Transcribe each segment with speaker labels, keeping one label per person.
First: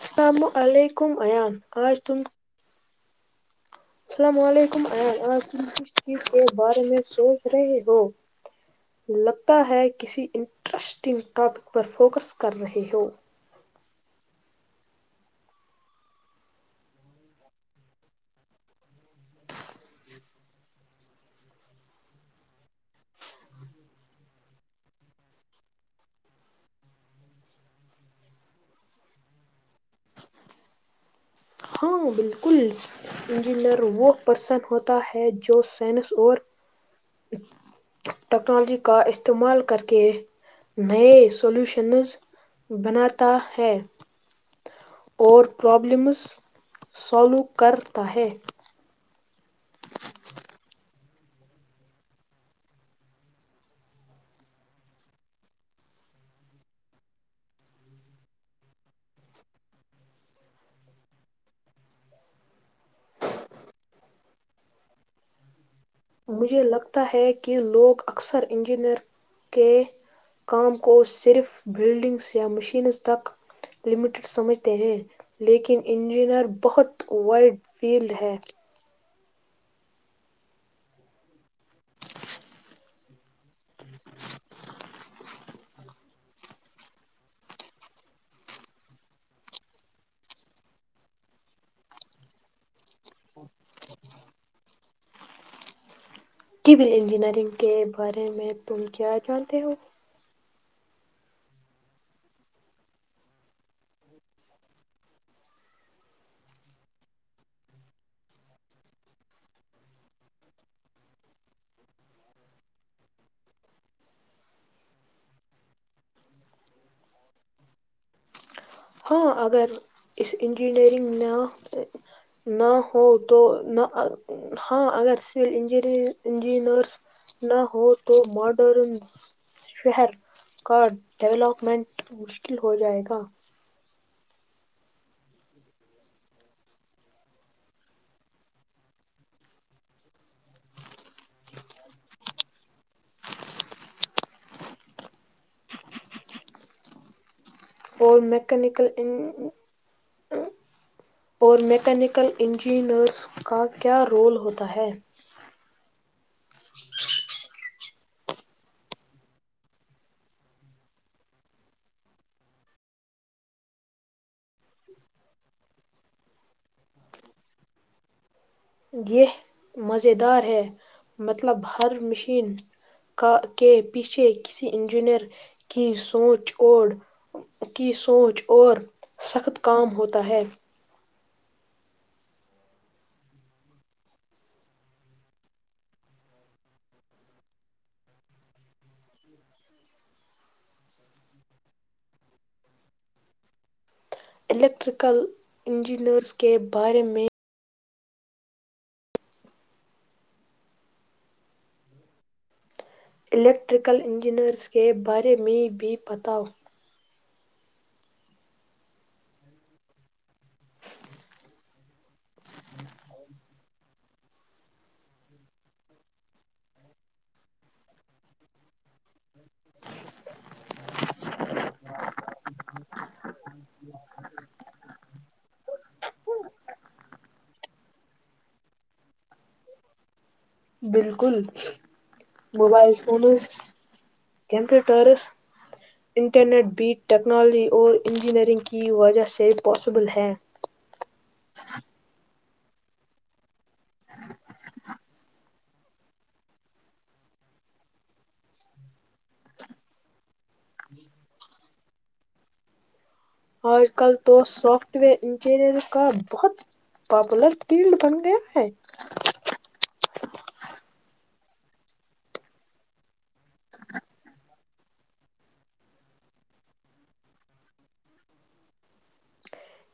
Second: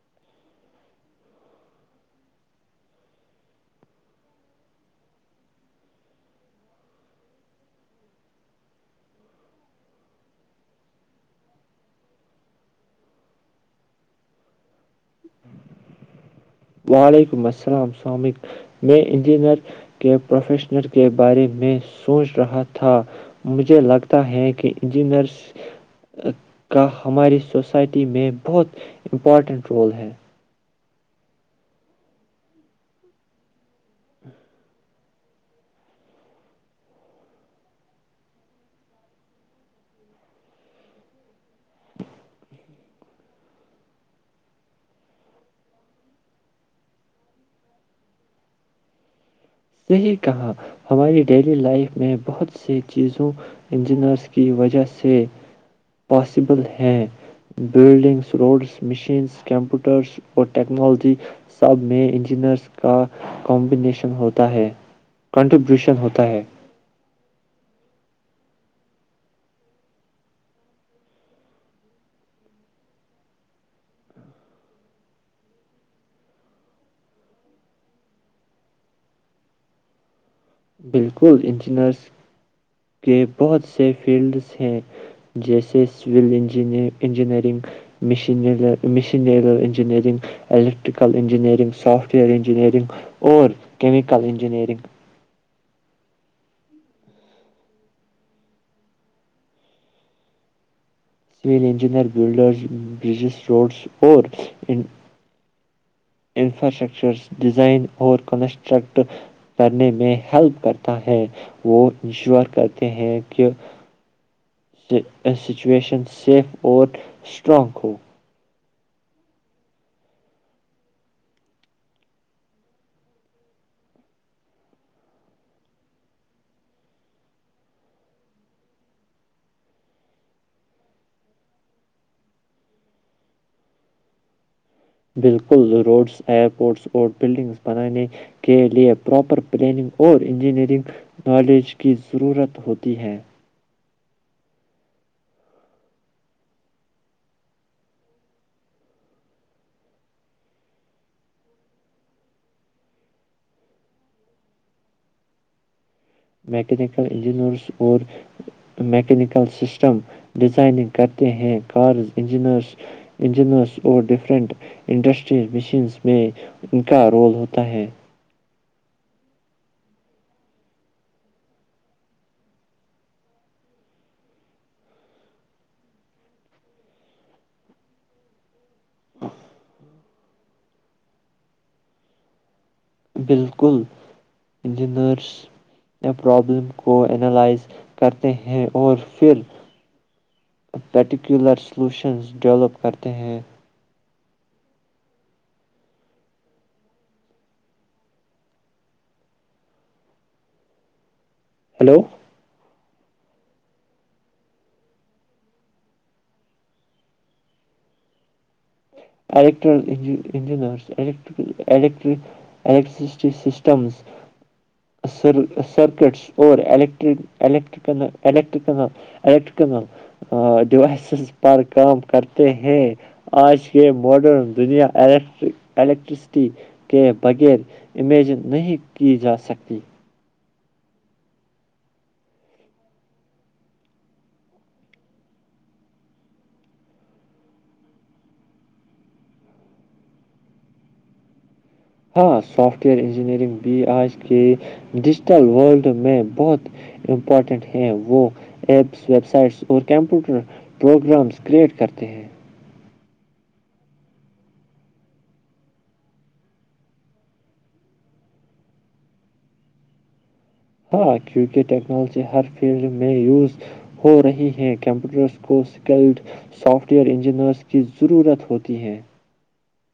Speaker 1: السلام علیکم عیان آج تم اللام علیکم آپ تم کس چیز کے بارے میں سوچ رہے ہو لگتا ہے کسی انٹرسٹنگ ٹاپک پر فوکس کر رہے ہو
Speaker 2: وعلیکم السلام سامک میں انجینئر کے پروفیشنر کے بارے میں سوچ رہا تھا مجھے لگتا ہے کہ انجینئر کا ہماری سوسائٹی میں بہت امپورٹنٹ رول ہے
Speaker 1: ہاں بالکل انجینئر وہ پرسن ہوتا ہے جو سائنس اور ٹیکنالوجی کا استعمال کر کے نئے سلیوشنز بناتا ہے اور پرابلمس سالو کرتا ہے
Speaker 2: صحیح کہا ہماری ڈیلی لائف میں بہت سی چیزوں انجینئرس کی وجہ سے پاسیبل ہیں بلڈنگس روڈس مشینس کمپیوٹرس اور ٹیکنالوجی سب میں انجینئرس کا کمبینیشن ہوتا ہے کنٹریبیوشن ہوتا ہے
Speaker 1: مجھے لگتا ہے کہ لوگ اکثر انجینئر کے کام کو صرف بلڈنگس یا مشینز تک لمیٹڈ سمجھتے ہیں لیکن انجینئر بہت وائڈ فیلڈ ہے
Speaker 2: بالکل ان بچنس کے بہت سے فیلڈس ہیں جیسے سول ان انجینئرنگ مین mechanical engineering electrical engineering software engineering اور کیمیکل انجینئرنگ
Speaker 1: کییول انجینئرنگ کے بارے میں تم کیا جانتے ہو
Speaker 2: civil engineer builders bridges roads اور انفراسٹرکچر ڈیزائن اور کنسٹرکٹ کرنے میں ہیلپ کرتا ہے وہ انشور کرتے ہیں کہ سچویشن سیف اور اسٹرانگ ہو
Speaker 1: ہاں اگر اس انجینئرنگ نہ نہ ہو تو نہ ہاں اگر سول انج انجینئرس نہ ہوں تو ماڈرن شہر کا ڈیولپمنٹ مشکل ہو جائے گا
Speaker 2: بالکل روڈز ائرپورٹس اور بلڈنگز بنانے کے لئے پراپر پلاننگ اور انجینئرنگ نالج کی ضرورت ہوتی ہے
Speaker 1: اور اور میکینیکل انجینئرز کا کیا رول ہوتا ہے
Speaker 2: میکینیکل انجینئرز اور میکینیکل سسٹم ڈیزائننگ کرتے ہیں کارز انجینئرس اور ڈفرنٹ انڈسٹریز مشینس میں ان کا رول ہوتا ہے
Speaker 1: یہ مزیدار ہے مطلب ہر مشین کا کے پیچھے کسی انجینئر کی سوچ اور کی سوچ اور سخت کام ہوتا ہے
Speaker 2: بالکل انجینئرسیا پرابلم کو اینالائز کرتے ہیں اور پھر پٹیکولر سلوشنز ڈیولپ کرتے ہیں
Speaker 1: الیکٹریکل انجینئرز کے بارے میں
Speaker 2: ہلو
Speaker 1: الیکٹریکل انجینئرس کے بارے میں بھی بتاؤ
Speaker 2: الٹر انجینرٹ الیکٹرس سسٹمزر سرکٹس اورر الٹریک الیکٹریکل ڈیوائسز پر کام کرتے ہیں آج کے ماڈرن دنیا الیکٹرک الیکٹرسٹی کے بغیر امیجن نہیں کی جا سکتی
Speaker 1: بالکل موبائل فونز کمپیوٹرز انٹرنیٹ بیٹ ٹیکنالوجی اور انجینئرنگ کی وجہ سے پاسبل ہیں
Speaker 2: سافٹ ویئر انجینئرنگ بھی آج کے ڈیجیٹل ورلڈ میں بہت امپارٹنٹ ہیں وہ ایپس ویب سائٹس اور کمپیوٹر پروگرامس کریئٹ کرتے ہیں
Speaker 1: آج کل تو سافٹ ویئر انجینئر کا بہت پاپولر فیلڈ بن گیا ہے
Speaker 2: ہاں کیونکہ ٹیکنالوجی ہر فیلڈ میں یوز ہو رہی ہے کمپیوٹرز کو سکلڈ سافٹ ویئر انجینئرز کی ضرورت ہوتی ہے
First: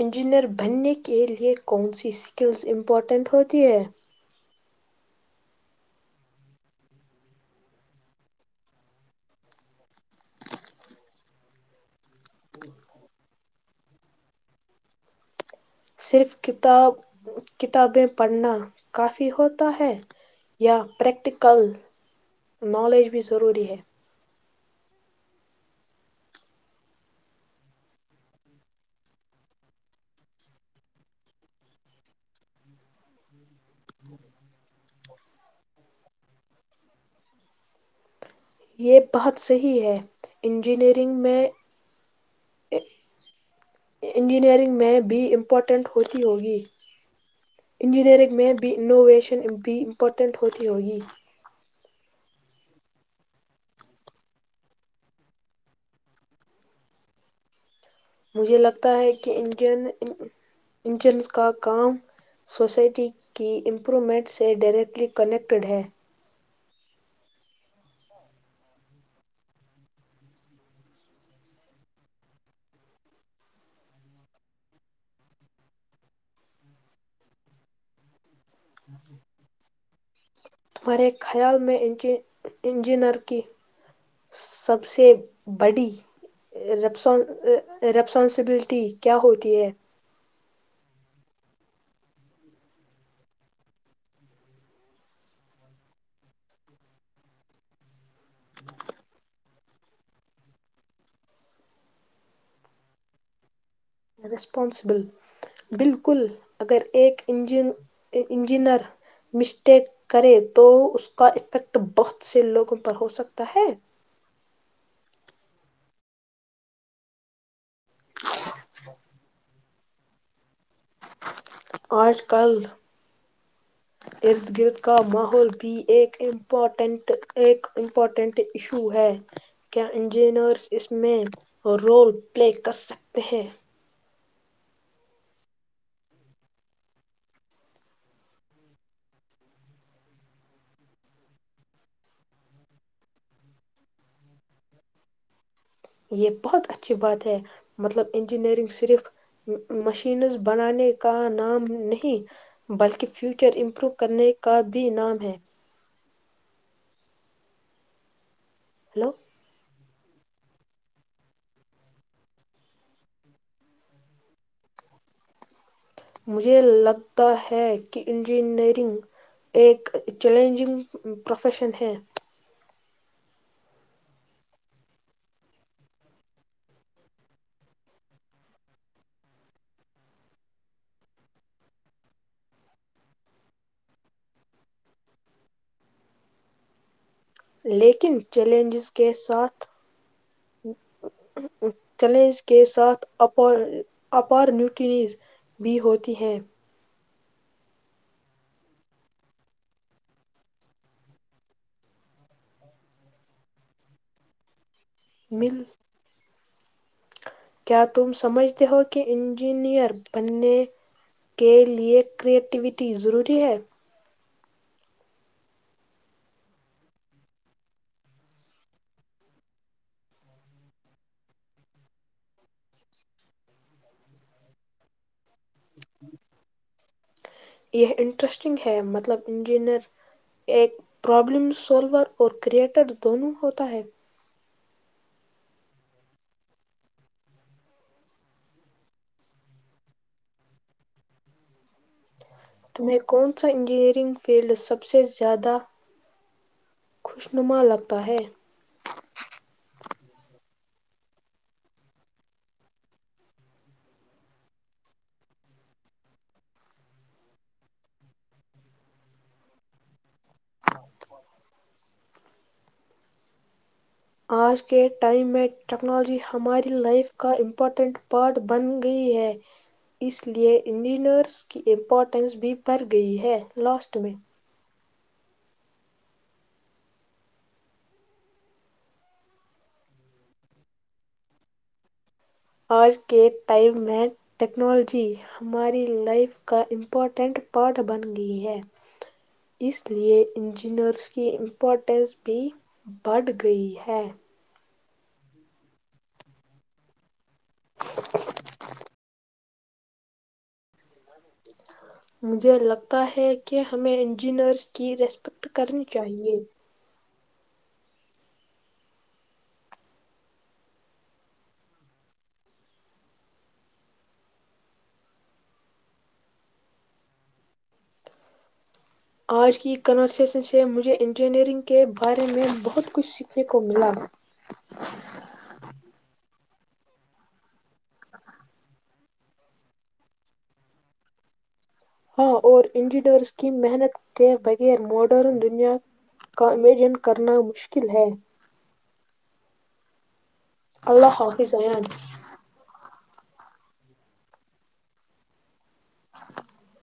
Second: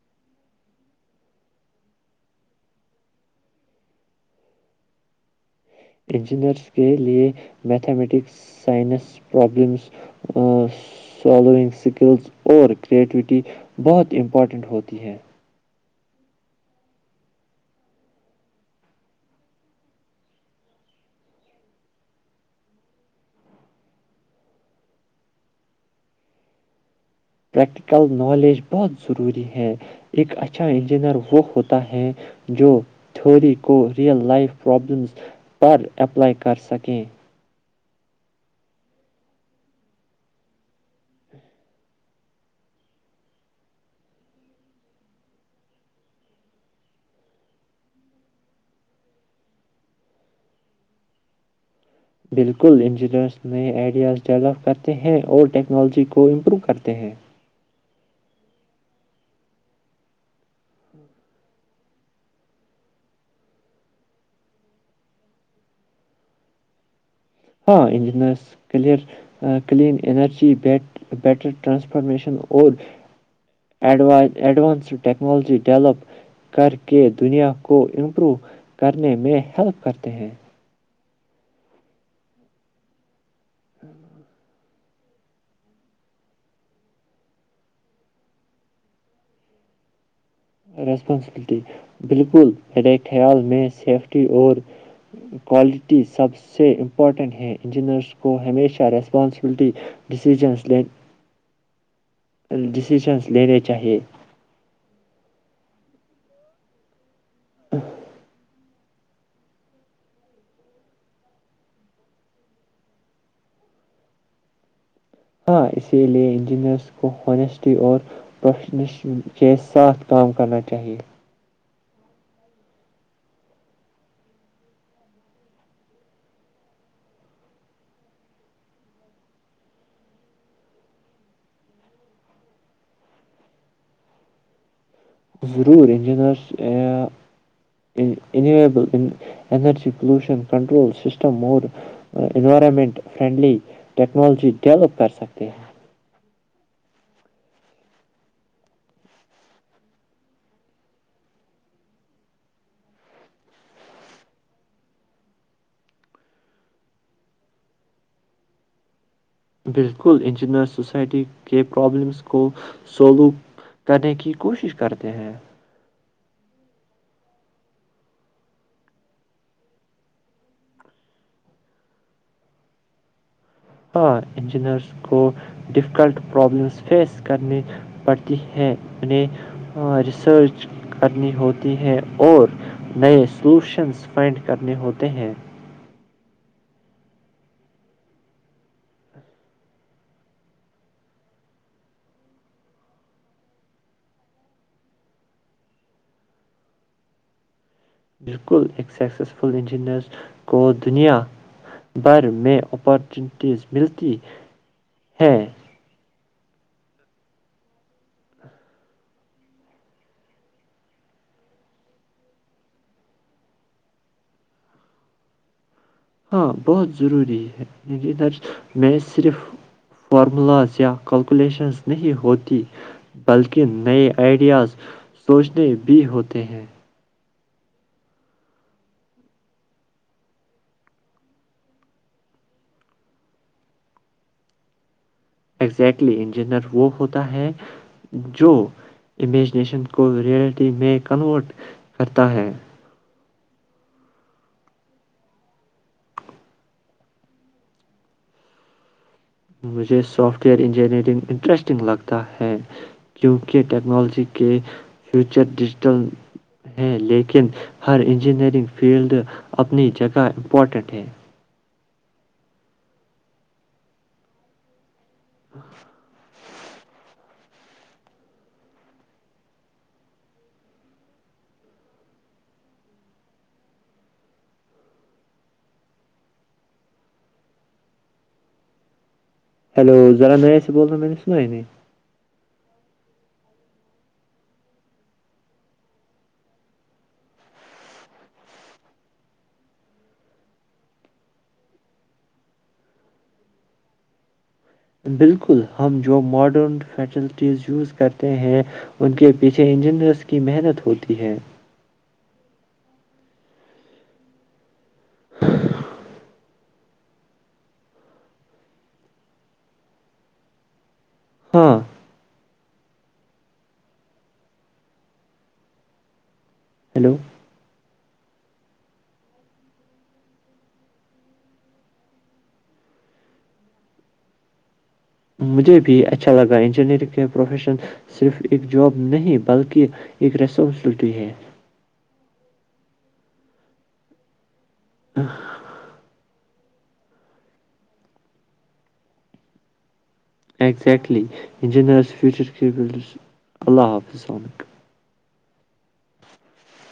Speaker 1: انجینئر بننے کے لیے کون سی اسکلس امپورٹنٹ ہوتی ہے
Speaker 2: انجینئرس کے لئے mathematics science problems solving skills اور کریٹیوٹی بہت امپارٹنٹ ہوتی ہے
Speaker 1: صرف کتاب کتابیں پڑھنا کافی ہوتا ہے یا پریکٹیکل نالج بھی ضروری ہے
Speaker 2: پریکٹیکل نالج بہت ضروری ہے ایک اچھا انجینئر وہ ہوتا ہے جو تھیوری کو ریئل لائف پرابلمس پر اپلائی کر سکیں
Speaker 1: یہ بہت صحیح ہے انجینئرنگ میں انجینئرنگ میں بھی امپورٹنٹ ہوتی ہوگی انجینئرنگ میں بھی انوویشن بھی امپورٹنٹ ہوتی ہوگی
Speaker 2: بالکل انجینئرز نئے آئیڈیاز ڈیولپ کرتے ہیں اور ٹیکنالوجی کو امپروو کرتے ہیں
Speaker 1: مجھے لگتا ہے کہ انجن انجنس کا کام سوسائٹی کی امپرومنٹ سے ڈائریکٹلی کنیکٹیڈ ہے
Speaker 2: ہاں انجینئرس کلیئ کلین انرجی بیٹر ٹرانسفارمیشن اور ایڈوانس ٹیکنالوجی ڈیولپ کر کے دنیا کو امپرو کرنے میں ہیلپ کرتے ہیں
Speaker 1: میرے خیال میں ان انجینئر کی
Speaker 2: ہاں
Speaker 1: سب سے بڑی ریسپانسبلٹی کیا ہوتی ہے
Speaker 2: ریسپانسبلٹی بالکل میرے خیال میں سیفٹی اور کوالٹی سب سے امپورٹنٹ ہے انجینئرس کو ہمیشہ ریسپانسبلٹی ڈ ڈسیزنس لینے چاہیے
Speaker 1: ریسپانسبل بالکل اگر ایک انجن انجینر مسٹیک کریں تو اس کا افیکٹ بہت سے لوگوں پر ہو سکتا ہے
Speaker 2: ہاں اسی لیے انجینئرس کو ہونیسٹی اور پروفیشنش کےس ساتھ کام کرنا چاہیے
Speaker 1: آج کل ارد گرد کا ماحول بھی ایک امپورٹنٹ ایک امپورٹنٹ ایشو ہے کیا انجینئرز اس میں رول پلے کر سکتے ہیں
Speaker 2: ضرور انجینئرسبل انرجی پولوشن کنٹرول سسٹم اور انوائرمنٹ فرینڈلی ٹیکنالوجی ڈیولپ کر سکتے ہیں
Speaker 1: یہ بہت اچھی بات ہے مطلب انجینئرنگ صرف مشینز بنانے کا نام نہیں بلکہ فیوچر امپروو کرنے کا بھی نام ہے ہیلو
Speaker 2: بالکل انجینئر سوسائٹی کے پرابلمس کو سولوو کرنے کی کوشش کرتے ہیں
Speaker 1: مجھے لگتا ہے کہ انجینئرنگ ایک چیلنجنگ پروفیشن ہے
Speaker 2: ہاں انجینئرس کو ڈفیکلٹ پرابلمس فیس کرنی پڑتی ہیں انہیں ریسرچ کرنی ہوتی ہیں اور نئے سلوشنس فائنڈ کرنے ہوتے ہیں
Speaker 1: لیکن چیلنجز کے ساتھ چیلنج کے ساتھ اپ اپارنیوٹیز بھی ہوتی ہیں
Speaker 2: بالکل ایک سکسیسفل انجینئر کو دنیا بھر میں اپارچونیٹیز ملتی ہیں
Speaker 1: مل کیا تم سمجھتے ہو کہ انجینئر بننے کے لئے کریٹیویٹی ضروری ہے
Speaker 2: ہاں بہت ضروری ہے انجینئر میں صرف فارمولاز یا کلکولیشنز نہیں ہوتی بلکہ نئے آئیڈیاز سوچنے بھی ہوتے ہیں
Speaker 1: یہ انٹرسٹنگ ہے مطلب انجینئر ایک پرابلم سولور اور کریٹر دونوں ہوتا ہے
Speaker 2: ایزیکٹلی انجینئر وہ ہوتا ہے جو امیجینشن کو رئلٹی میں کنورٹ کرتے
Speaker 1: تمیں کون سا انجینئرنگ فیلڈ سب سے زیادہ خوشنما لگتا ہے
Speaker 2: مجھے سافٹ ویئر انجینئرنگ انٹرسٹنگ لگتا ہے کیونکہ ٹیکنالوجی کے فیوچر ڈیجیٹل ہیں لیکن ہر انجینئرنگ فیلڈ اپنی جگہ امپورٹنٹ ہے
Speaker 1: آ کی ٹائم ہے ٹیکنالوجی ہماری لائف کا امپورٹنٹ پارٹ بن گئی ہے اس لیے انجینئرس کی امپورٹینس بھی بڑھ گئی ہے لاسٹ میں
Speaker 2: ہیلو ذرا نیا سے بول رہے ہیں میں نے سنا ہی نہیں
Speaker 1: آج کے ٹائم میں ٹیکنالوجی ہماری لائف کا امپورٹنٹ پارٹ بن گئی ہے اس لیے انجینئرس کی امپورٹینس بھی بڑھ گئی ہے
Speaker 2: بالکل ہم جو ماڈرن فیشل ز یوز کرتے ہیں ان کے پیچھے انجینئرس کی محنت ہوتی ہے
Speaker 1: مجھے لگتا ہے کہ ہمیں انجینئرس کی ریسپیکٹ کرنی چاہیے
Speaker 2: ہاں ہیلو
Speaker 1: آج کی کنورسیشن سے مجھے انجینئرنگ کے بارے میں بہت کچھ سیکھنے کو ملا
Speaker 2: مجھے بھی اچھا لگا انجینئرنگ کا پروفیشن صرف ایک جاب نہیں بلکہ ایک ریسپانسبلٹی ہے
Speaker 1: ہاں اور انڈیڈورس کی محنت کے و کیر موڈر دنیا کا امیجن کرنا مشکل ہے اللہ
Speaker 2: ایگزیکٹلی
Speaker 1: حافظ ایان
Speaker 2: انجینرس فیوچر اللہ حافظل